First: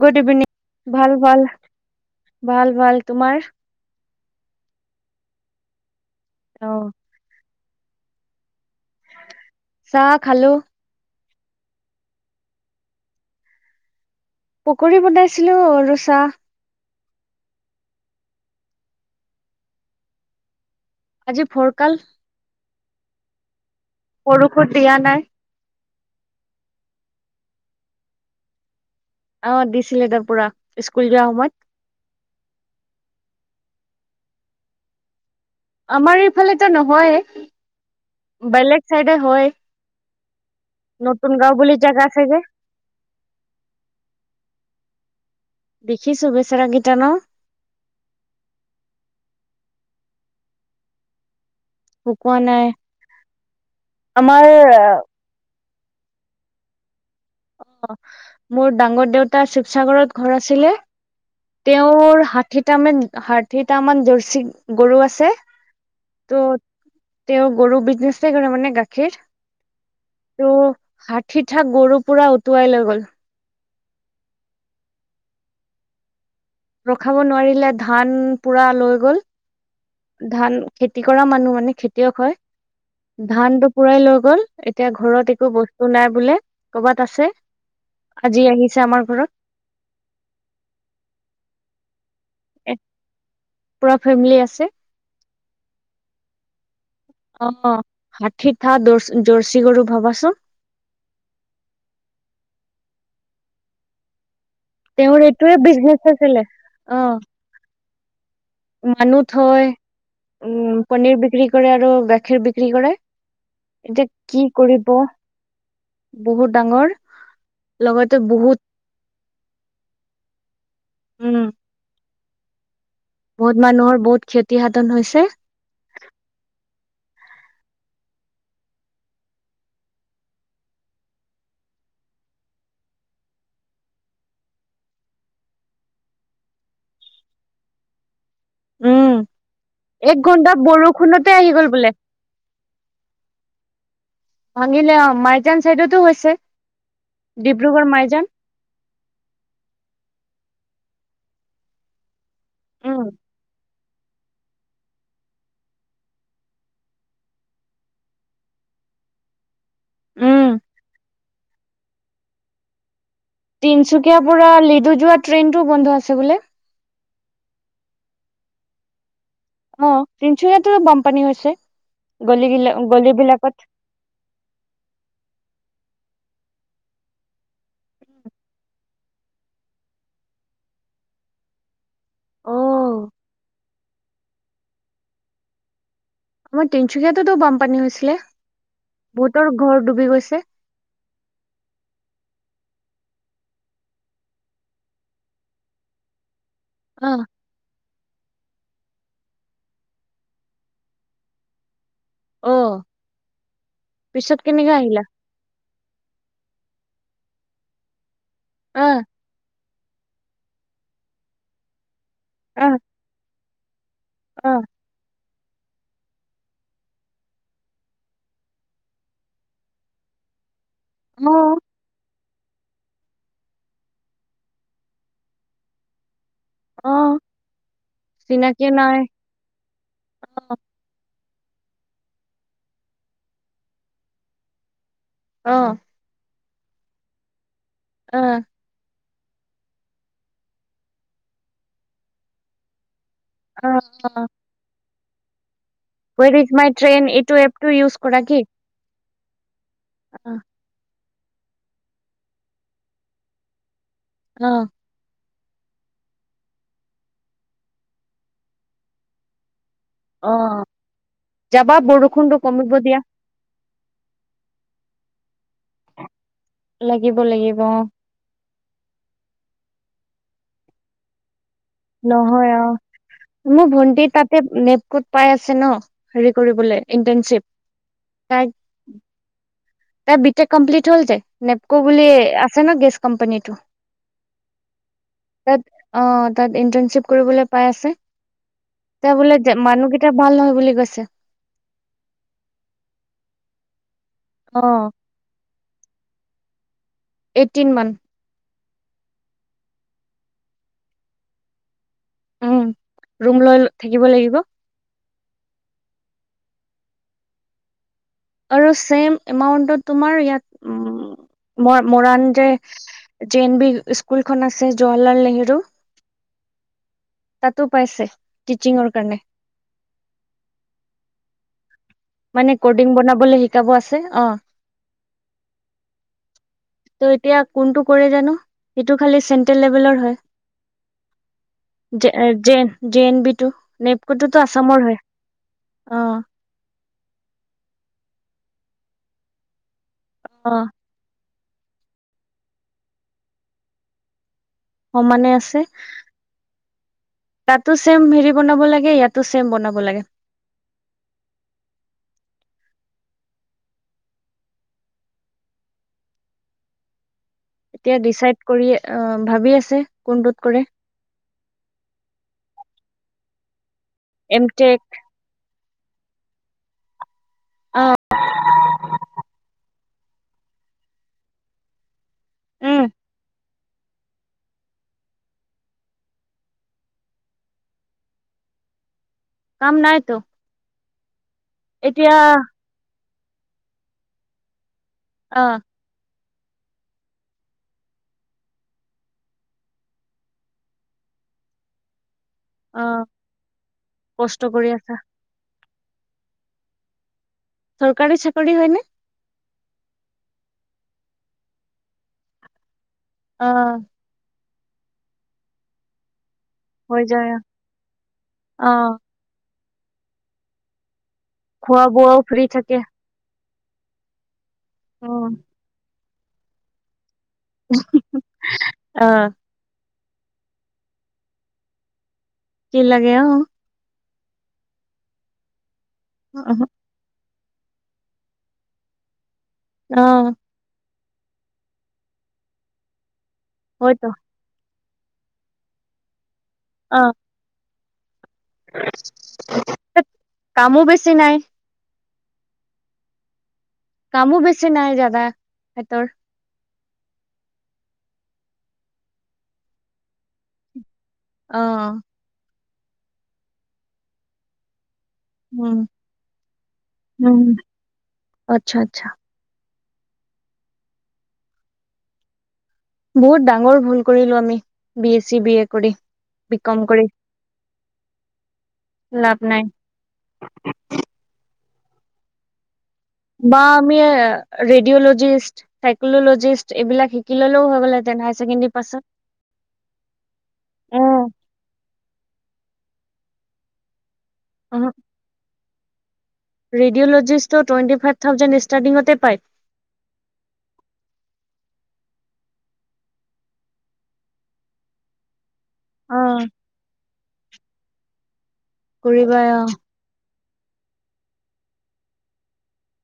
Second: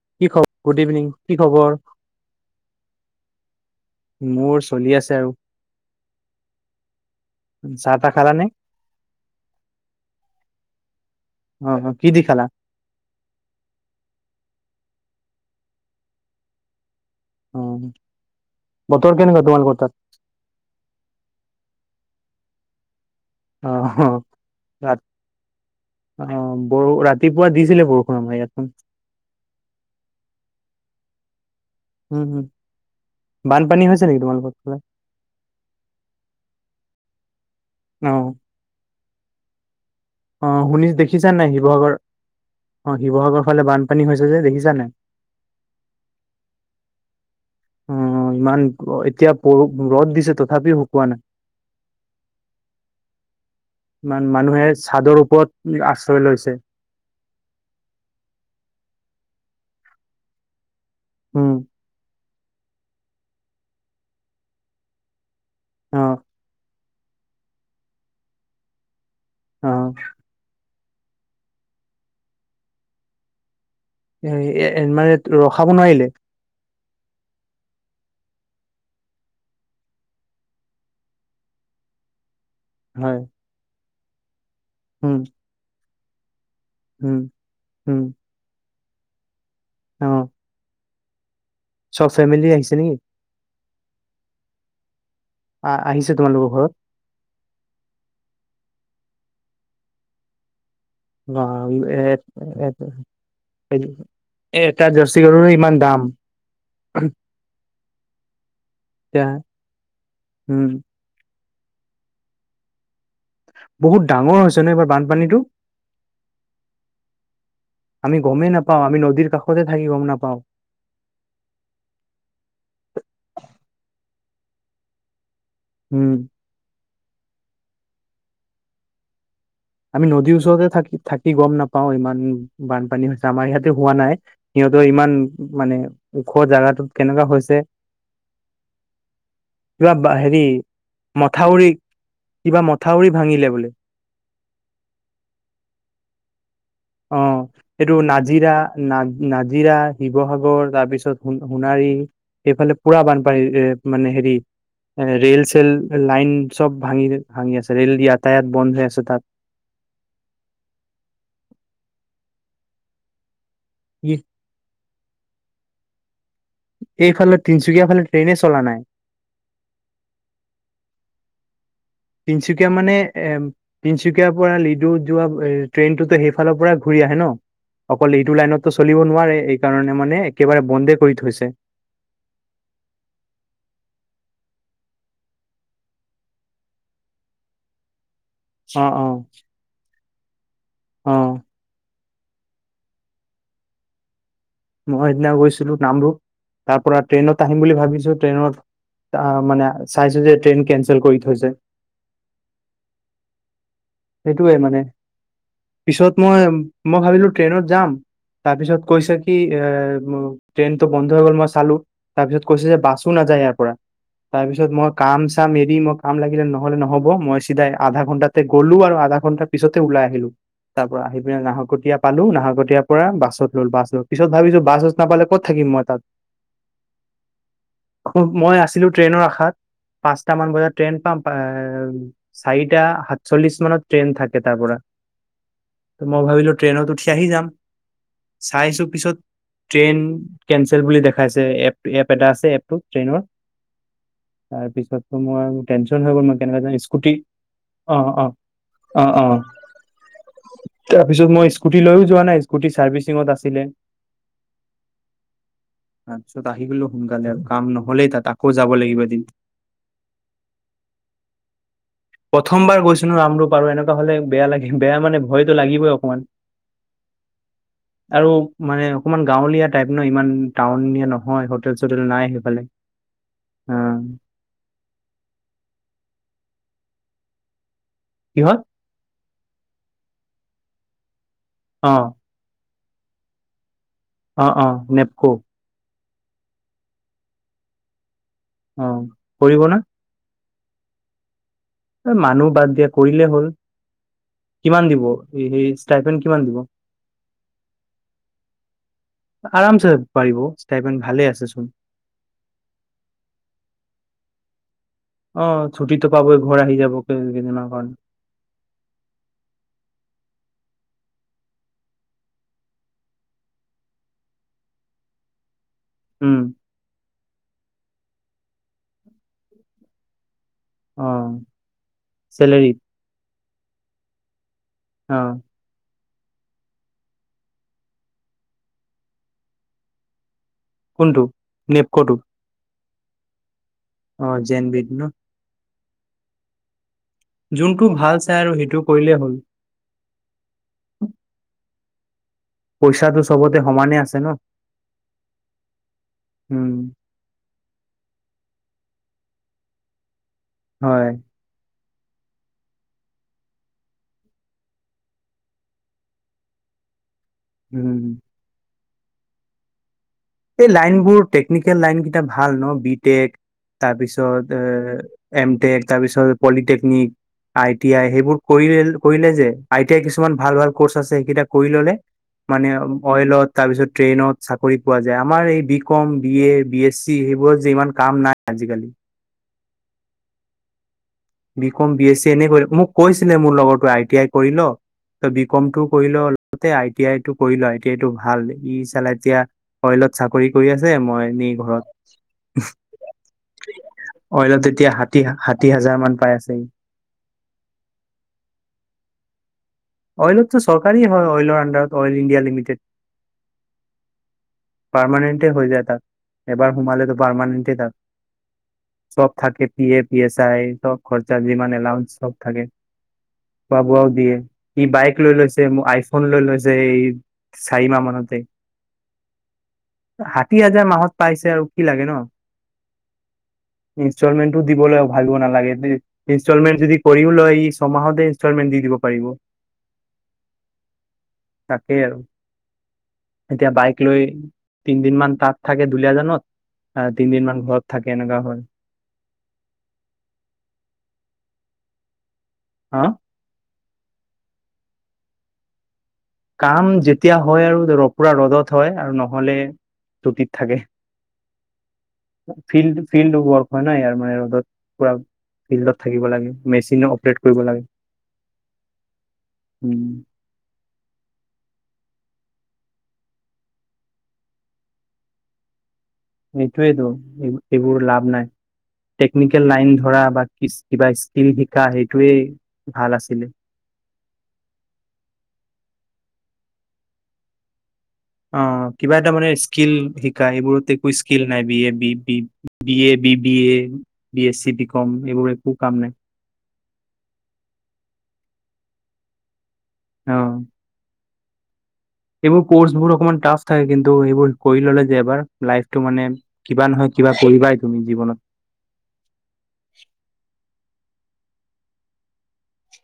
Good কি evening, খবৰ good evening ভাল কি ভাল, খবৰ ভাল ভাল। তোমাৰ? মোৰ চলি আছে আৰু। অ'। চাহ টা খালা নে? চাহ খালোঁ। অ, অ, কি দি খালা? পকৰি বনাইছিলোঁ আৰু চাহ। উম, বতৰ কেনেকুৱা তোমালোকৰ তাত? আজি ফৰকাল। অ, হ। বৰষুণ দিয়া নাই। অ, বৰ ৰাতিপুৱা দিছিলে বৰষুণ, আমাৰ ইয়াতে। অ, দিছিলে তাৰ পুৰা স্কুল যোৱা সময়ত। উম, উম, বানপানী হৈছে নেকি তোমালোকৰ ফালে? আমাৰ এইফালেটো নহয়ে। অ। বেলেগ চাইডে হয়। অ শুনি দেখিছা নতুন নাই গাঁও বুলি শিৱসাগৰ জেগা আছে যে। অ, শিৱসাগৰ ফালে বানপানী হৈছে যে দেখিছানে নাই? দেখিছোঁ। বেচৰাকিটা ন। অ, ইমান এতিয়া প, ৰদ দিছে তথাপিও শুকোৱা নাই। শুকুৱা নাই। মান- আমাৰ মানুহে চাদৰ ওপৰত আশ্ৰয় লৈছে। অ, মোৰ ডাঙৰ দেউতাৰ শিৱসাগৰত ঘৰ আছিলে। উম। তেওঁৰ ষাঠিটামান- ষাঠিটামান জাৰ্চি গৰু আছে। অ। ত' তেওঁ গৰু বিজনেচেই কৰে মানে, গাখীৰ অ টো ষাঠিটা গৰু পুৰা উটুৱাই লৈ গ'ল। এ- এ, মানে ৰখাব নোৱাৰিলে? ৰখাব নোৱাৰিলে, ধান পুৰা লৈ গ'ল। ধান খেতি কৰা মানুহ, মানে খেতিয়ক হয়। হয় ধান টো পুৰাই লৈ গ'ল। এতিয়া উম ঘৰত একো বস্তু নাই বোলে, কৰ'বাত উম আছে। উম আজি আহিছে আমাৰ ঘৰত। অ। চব ফেমিলি এ আহিছে নেকি? পুৰা ফেমিলি আছে। অ, অ, আহিছে তোমালোকৰ ঘৰত? অ, অ, ষাঠিটা দ জাৰ্চি গৰু ভাবাচোন? অ, এ, হে, সেইটোৱে। এ এটা তেওঁৰ জাৰ্চি গৰুৰো এইটোয়ে ইমান বিজনেচ দাম। আছিলে অ মানুহ এতিয়া থৈ, উম, পনীৰ বিক্ৰী কৰে আৰু গাখীৰ বিক্ৰী কৰে। বহুত এতিয়া ডাঙৰ কি হৈছে ন এইবাৰ কৰিব, বানপানীটো বহুত ডাঙৰ। লগতে আমি গমেই বহুত নাপাওঁ, আমি নদীৰ কাষতে থাকি গম নাপাওঁ। উম। বহুত মানুহৰ, বহুত ক্ষতি সাধন হৈছে। উম। আমি নদীৰ ওচৰতে থাকি- থাকি গম নাপাও। ইমান বানপানী হৈছে আমাৰ ইয়াতে হোৱা নাই। সিহঁতৰ ইমান মানে ওখ জাগাটোত কেনেকুৱা হৈছে। উম, পুৰা কিবা এক হেৰি ঘন্টা বৰষুণতে আহি গ'ল মথাউৰি। বোলে। কিবা মথাউৰি ভাঙিলে বোলে। ভাঙিলে আ। মাইজান চাইডতো হৈছে। অ, ডিব্ৰুগড় এইটো মাইজান। নাজিৰা। না নাজিৰা, শিৱসাগৰ তাৰপিছত সোণাৰী সেইফালে পুৰা উম, বানপানী এ মানে হেৰি এ ৰেল চেল লাইন চব ভাঙি ভাঙি আছে ৰেল যাতায়াত বন্ধ হৈ আছে তাত। উম। তিনচুকীয়াৰ পৰা লিডু যোৱা ট্ৰেইন টোও বন্ধ আছে বোলে? এইফালে তিনিচুকীয়া ফালে ট্ৰেইনে চলা নাই। অঁ তিনিচুকিয়াতো বানপানী হৈছে গলি গলি গলিবিলাকত। তিনিচুকীয়াৰ পৰা লিডু যোৱা ট্ৰেইনটোতো সেইফালৰ পৰা ঘূৰি আহে ন। অকল এইটো লাইনতো চলিব নোৱাৰে এই কাৰণে মানে একেবাৰে বন্ধে কৰি থৈছে। অ। আমাৰ তিনচুকীয়াতো বানপানী হৈছিলে অ অ বহুতৰ ঘৰ ডুবি গৈছে। অ। মই সেইদিনা গৈছিলো নামৰূপ তাৰপৰা অ, ট্ৰেইনত আহিম বুলি ভাবিছো ট্ৰেইনত আহ মানে চাইছো যে ট্ৰেইন কেনচেল কৰি থৈছে। অ, পিছত সেইটোৱে কেনেকে মানে আহিলা? পিছত মই, মই ভাবিলো ট্ৰেইনত যাম তাৰ অ, পিছত কৈছে কি এ ট্ৰেইনটো বন্ধ হৈ গ'ল মই চালো তাৰপিছত কৈছে অ, যে বাছো নাযায় ইয়াৰ পৰা। অ, তাৰপিছত মই কাম চাম এৰি মই কাম লাগিলে নহ'লে নহ'ব মই চিধাই আধা ঘণ্টাতে গলো আৰু আধা ঘণ্টাৰ পিছতে ওলাই আহিলো তাৰ পৰা আহি অ, পিনে নাহৰকটীয়া পালো নাহৰকটীয়া পৰা বাছত ললো বাছত পিছত ভাবিছো বাছ চাছ নাপালে কত থাকিম মই তাত। অ, মই চিনাকি আছিলো নাই ট্ৰেইনৰ আশাত। অ, পাঁচটামান বজাত ট্ৰেইন পাম এ চাৰিটা সাতচল্লিশ মানত ট্ৰেইন থাকে তাৰ পৰা। অঁ। মই ভাবিলো ট্ৰেনত উঠি আহি যাম। অ। চাইছো পিছত ট্ৰেইন কেনচেল বুলি দেখাইছে এপ এটা আছে এপটো ট্ৰেইনৰ। অ অ। তাৰপিছত তো মই টেনচন হৈ গল ৱেৰ মই ইজ কেনেকে মাই যাম ট্ৰেইন স্কুতি এইটো এপটো ইউজ অ অ অ অ। অ তাৰপিছত মই স্কুটি লৈও যোৱা নাই স্কুটি চাৰ্ভিচিঙত আছিলে। অ। তাৰপিছত আহি গলো সোনকালে আৰু কাম নহলেই তাত আকৌ যাব লাগিব এদিন। অঁ যাবা বৰষুণটো কমিব দিয়া। বাৰু এনেকুৱা হ'লে বেয়া লাগে বেয়া মানে ভয়টো লাগিবই অকণমান। লাগিব লাগিব অঁ। আৰু মানে অকমান গাঁৱলীয়া টাইপ ন ইমান টাউনিয়া নহয় হোটেল চোটেল নাই নহয় সেইফালে অঁ, মোৰ অ ভণ্টি তা তে নেপকোত পাই আছে ন হেৰি কৰিবলৈ ইন্টাৰণশ্বিপ। তাই, কিহত তাই বিটেক কম্প্লিট হ'ল যে নেপকো অ বুলি আছে ন গেছ কোম্পানীটো অ অ নেপকো তাত অঁ তাত ইণ্টাৰ্ণচিপ কৰিবলে পায় আছে, অ কিবা বোলে কৰিব না মানুহ এতিয়া ভাল নহয় বুলি কৈছে মানুহ বাদ দিয়া কৰিলে হ'ল কিমান অ', দিব সেই ষ্টাইপেন কিমান দিব এইটিন মান আৰামচে পাৰিব ষ্টাইপেন ভালে আছে চোন উম ৰুম লৈ থাকিব লাগিব অ ছুটীটো পাবই ঘৰ আহি যাব কেইদিনমানৰ কাৰণে আৰু ছেম এমাউন্টত তোমাৰ ইয়াত উম মৰাণ যে জে এন বি স্কুলখন আছে জৱাহৰলাল নেহেৰু উম তাতো পাইছে টিচিঙৰ কাৰণে অ মানে চেলেৰী কডিং বনাবলে শিকাব আছে অ অ ত' এতিয়া কোনটো কৰে জানো সেইটো খালি চেন্ট্ৰেল লেভেলৰ হয় কোনটো নেপক'টো জেন জে এন বি টো অ নেপকোটোতো জেন আছামৰ বিত হয় ন অ যোনটো ভাল চাই আৰু সেইটো কৰিলেই হ'ল অ পইচা চবতে সমানে আছে ন সমানে আছে উম তাতো ছেম হেৰি বনাব লাগে ইয়াতো ছেম বনাব লাগে হয় এতিয়া উম ডিচাইড কৰি অ ভাবি আছে কোনটোত কৰে এই লাইন বোৰ টেকনিকেল লাইন কেইটা ভাল ন বি টেক তাৰ এম পিছত এ টেক এম টেক তাৰ পিছত পলিটেকনিক আই অ টি আই সেইবোৰ কৰিলে কৰিলে যে আই টি আই কিছুমান ভাল ভাল ক'ৰ্চ আছে সেইকেইটা কৰি ললে মানে উম অইলত তাৰপিছত ট্ৰেইনত চাকৰিত পোৱা যায় আমাৰ এই B com B A B S C সেইবোৰত যে ইমান কাম নাই আজিকালি কাম নাই তো বি কম, বি এছ চি এনে কৰি মোক কৈছিলে মোৰ লগতো আই টি আই কৰি ল তই অ বি কম টো কৰি ল ততে আই টি আই টো কৰিলো আই টি আই টো ভাল ই চালা এতিয়া অইলত চাকৰি কৰি আছে মই এনে ঘৰত অ কষ্ট কৰি অইলত এতিয়া আছা ষাঠি ষাঠি হাজাৰ মান পাই আছে সি চৰকাৰী চাকৰি হয় নে অইলতো চৰকাৰী হয় অইলৰ আণ্ডাৰত অইল ইণ্ডিয়া লিমিটেড অ পাৰমানেণ্টে হৈ যায় তাত এবাৰ হৈ সোমালে তো যায় অ পাৰমানেণ্টেই তাক অ', চব থাকে P A P S I চব খৰচা যিমান খোৱা এলাউঞ্চ বোৱাও চব ফ্ৰী থাকে খোৱা বোৱাও দিয়ে ই বাইক উম, লৈ লৈছে মোক আইফোন লৈ লৈছে এই চাৰিমাহ মানতে অ ষাঠি হাজাৰ মাহত পাইছে আৰু কি লাগে ন কি লাগে অ ইনষ্টলমেণ্টটো দিবলৈ ভাবিব নালাগে ইনষ্টলমেণ্ট যদি কৰিও লয় ই ছয়মাহতে ইনষ্টলমেন্ট দি দিব পাৰিব। অহ। তাকেই আৰু, এতিয়া বাইক হয়তো লৈ তিনদিন মান তাত থাকে দুলীয়াজানত, আহ অ', তিন দিন মান ঘৰত থাকে এনেকুৱা হয়। [inaudible] কামো বেছি নাই। হা? কামো বেছি নাই দাদা হঁতৰ। কাম যেতিয়া হয় আৰু পোৰা ৰ'দত হয়, আৰু নহলে চুতিত থাকে। অঁ। ফিল্ড ফিল্ড ৱৰ্ক হয় ন ইয়াৰ মানে ৰ'দত পোৰা উম, ফিল্ডত থাকিব লাগে মেচিন উম, অপাৰেট কৰিব লাগে, আচ্ছা, আচ্ছা উম। বহুত ডাঙৰ ভুল কৰিলো আমি B S C, B A কৰি। বি কম কৰি এইটোৱেইতো এইবোৰ লাভ নাই, লাভ নাই টেকনিকেল লাইন ধৰা বা কিছ কিবা স্কিম শিকা সেইটোৱেই বা আমি ৰেডিঅ'লজিষ্ট, চাইকললজিষ্ট এইবিলাক শিকি ললেও হৈ গল হেতেনে অঁ কিবা এটা মানে স্কিল শিকা এইবোৰতে একো অ', স্কিল নাই B A B B A B B A, B S C, BCom এইবোৰৰ একো কাম নাই। ৰেডিঅ'লজিষ্ট টো টোৱেণ্টি ফাইভ থাউজেণ্ড ষ্টাৰ্টিঙতে পায়। অঁ। সেইবোৰ কৰ্চবোৰ অকমান টাফ থাকে কিন্তু এইবোৰ পঢ়ি ল'লে যে এবাৰ লাইফটো মানে অ', কিবা নহয় কিবা কৰিবাই তুমি জীৱনত। কৰিবাই অহ।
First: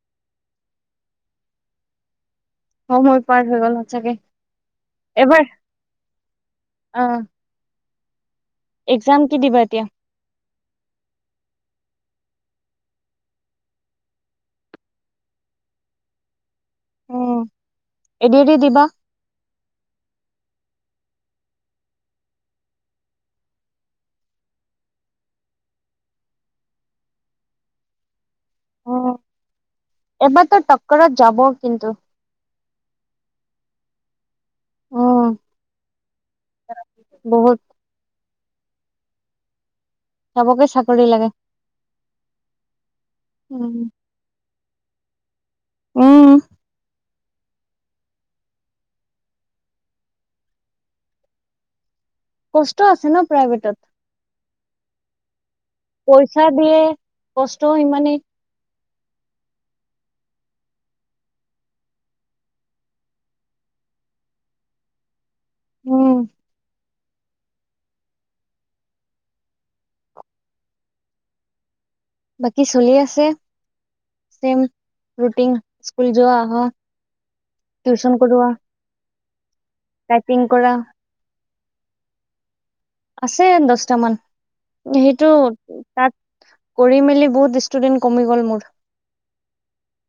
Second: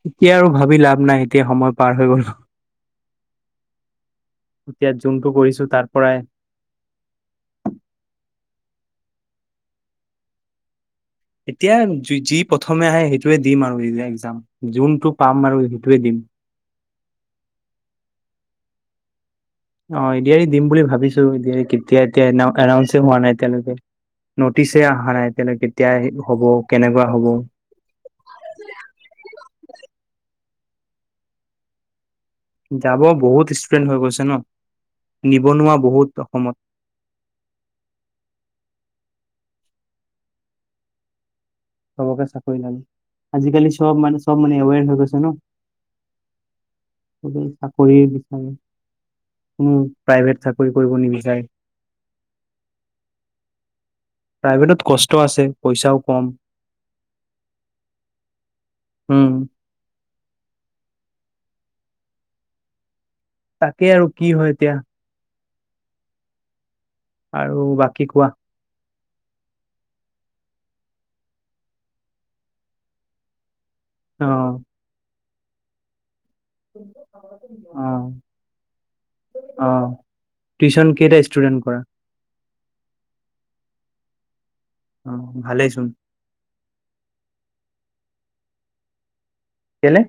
এতিয়া আৰু ভাবি লাভ নাই এতিয়া সময় পাৰ হৈ গ'ল। সময় পাৰ হৈ গল সচাকে, এতিয়া যোনটো এবাৰ কৰিছো তাৰ পৰাই অহ। একজাম কি দিবা এতিয়া? এতিয়া যি প্ৰথমে আহে সেইটোৱে দিম আৰু একজাম, যোনটো পাম আৰু সেইটোৱে দিম। উম এ ডি আৰ ই দিবা? অ এ ডি আৰ ই দিম বুলি ভাবিছো এ ডি আৰ ই কেতিয়া এতিয়া এন্নাউনচে হোৱা নাই এতিয়লৈকে। নটিছে আহা নাই এতিয়ালৈ কেতিয়া হ'ব কেনেকুৱা হ'ব। এবাৰ তো টক্কৰত যাব কিন্তু। যাব বহুত ষ্টুডেন্ট হৈ গৈছে ন, উম, নিবনুৱা বহুত অসমত। বহুত। চবকে চাকৰি লাগে। চবকে চাকৰি লাগে, আজিকালি উম, চব মানে চব মানে এৱেৰ হৈ গৈছে ন। উম। সবেই চাকৰিয়ে বিচাৰে, কোনো প্ৰাইভেট চাকৰি কৰিব নিবিচাৰে। কষ্ট আছে ন প্ৰাইভেটত। প্ৰাইভেটত কষ্ট আছে পইচাও কম পইচা দিয়ে কষ্ট সিমানেই। উম। তাকে আৰু কি হয় এতিয়া। উম। আৰু বাকী কোৱা। বাকী চলি আছে, অ চেম ৰুটিন স্কুল যোৱা। আহা অহ টিউচন কৰোৱা অহ। টাইপিং কৰা টিউশ্যন কেইটা ষ্টুডেন্ট কৰা। আছে দছটামান অ সেইটো ভালেইচোন তাত। কৰি মেলি বহুত ষ্টুডেণ্ট কমি গ'ল মোৰ। কেলে।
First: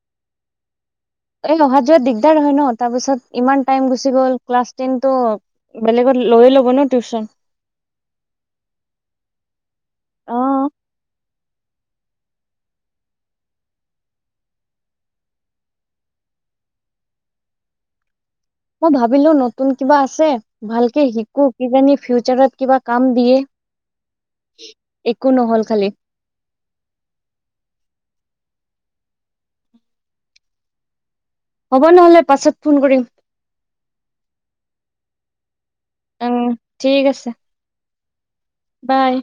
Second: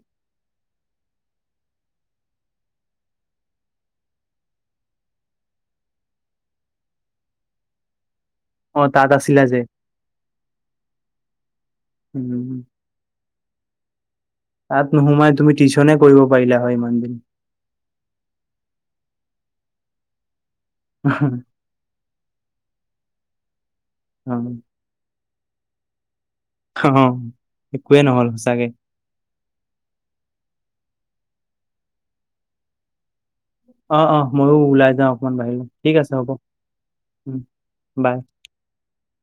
এই অহা যোৱা দিগদাৰ হয় ন তাৰ পিছত ইমান টাইম গুচি গল ক্লাছ টেনটো। বেলেগত লৈয়ে ল'ব ন টিউশ্যন। অ' তাত আছিলা যে। অ উম্ উম্। তাত নোসোমাই তুমি টিউশনে কৰিব পাৰিলা হয়, ইমান দিনে। মই ভাবিলোঁ নতুন কিবা আছে, ভালকে শিকোঁ। অ', কিজানি ফিউচাৰত কিবা কাম দিয়ে। অ'। একো নহ'ল খালি। অ', একোৱে নহ'ল সঁচাকে। হ'ব নহ'লে, পাছত ফোন কৰিম। অ' অ', মইয়ো ওলাই যাওঁ অকণমান বাহিৰলৈ। ঠিক আছে হ'ব। উম ঠিক আছে বাই। বাই।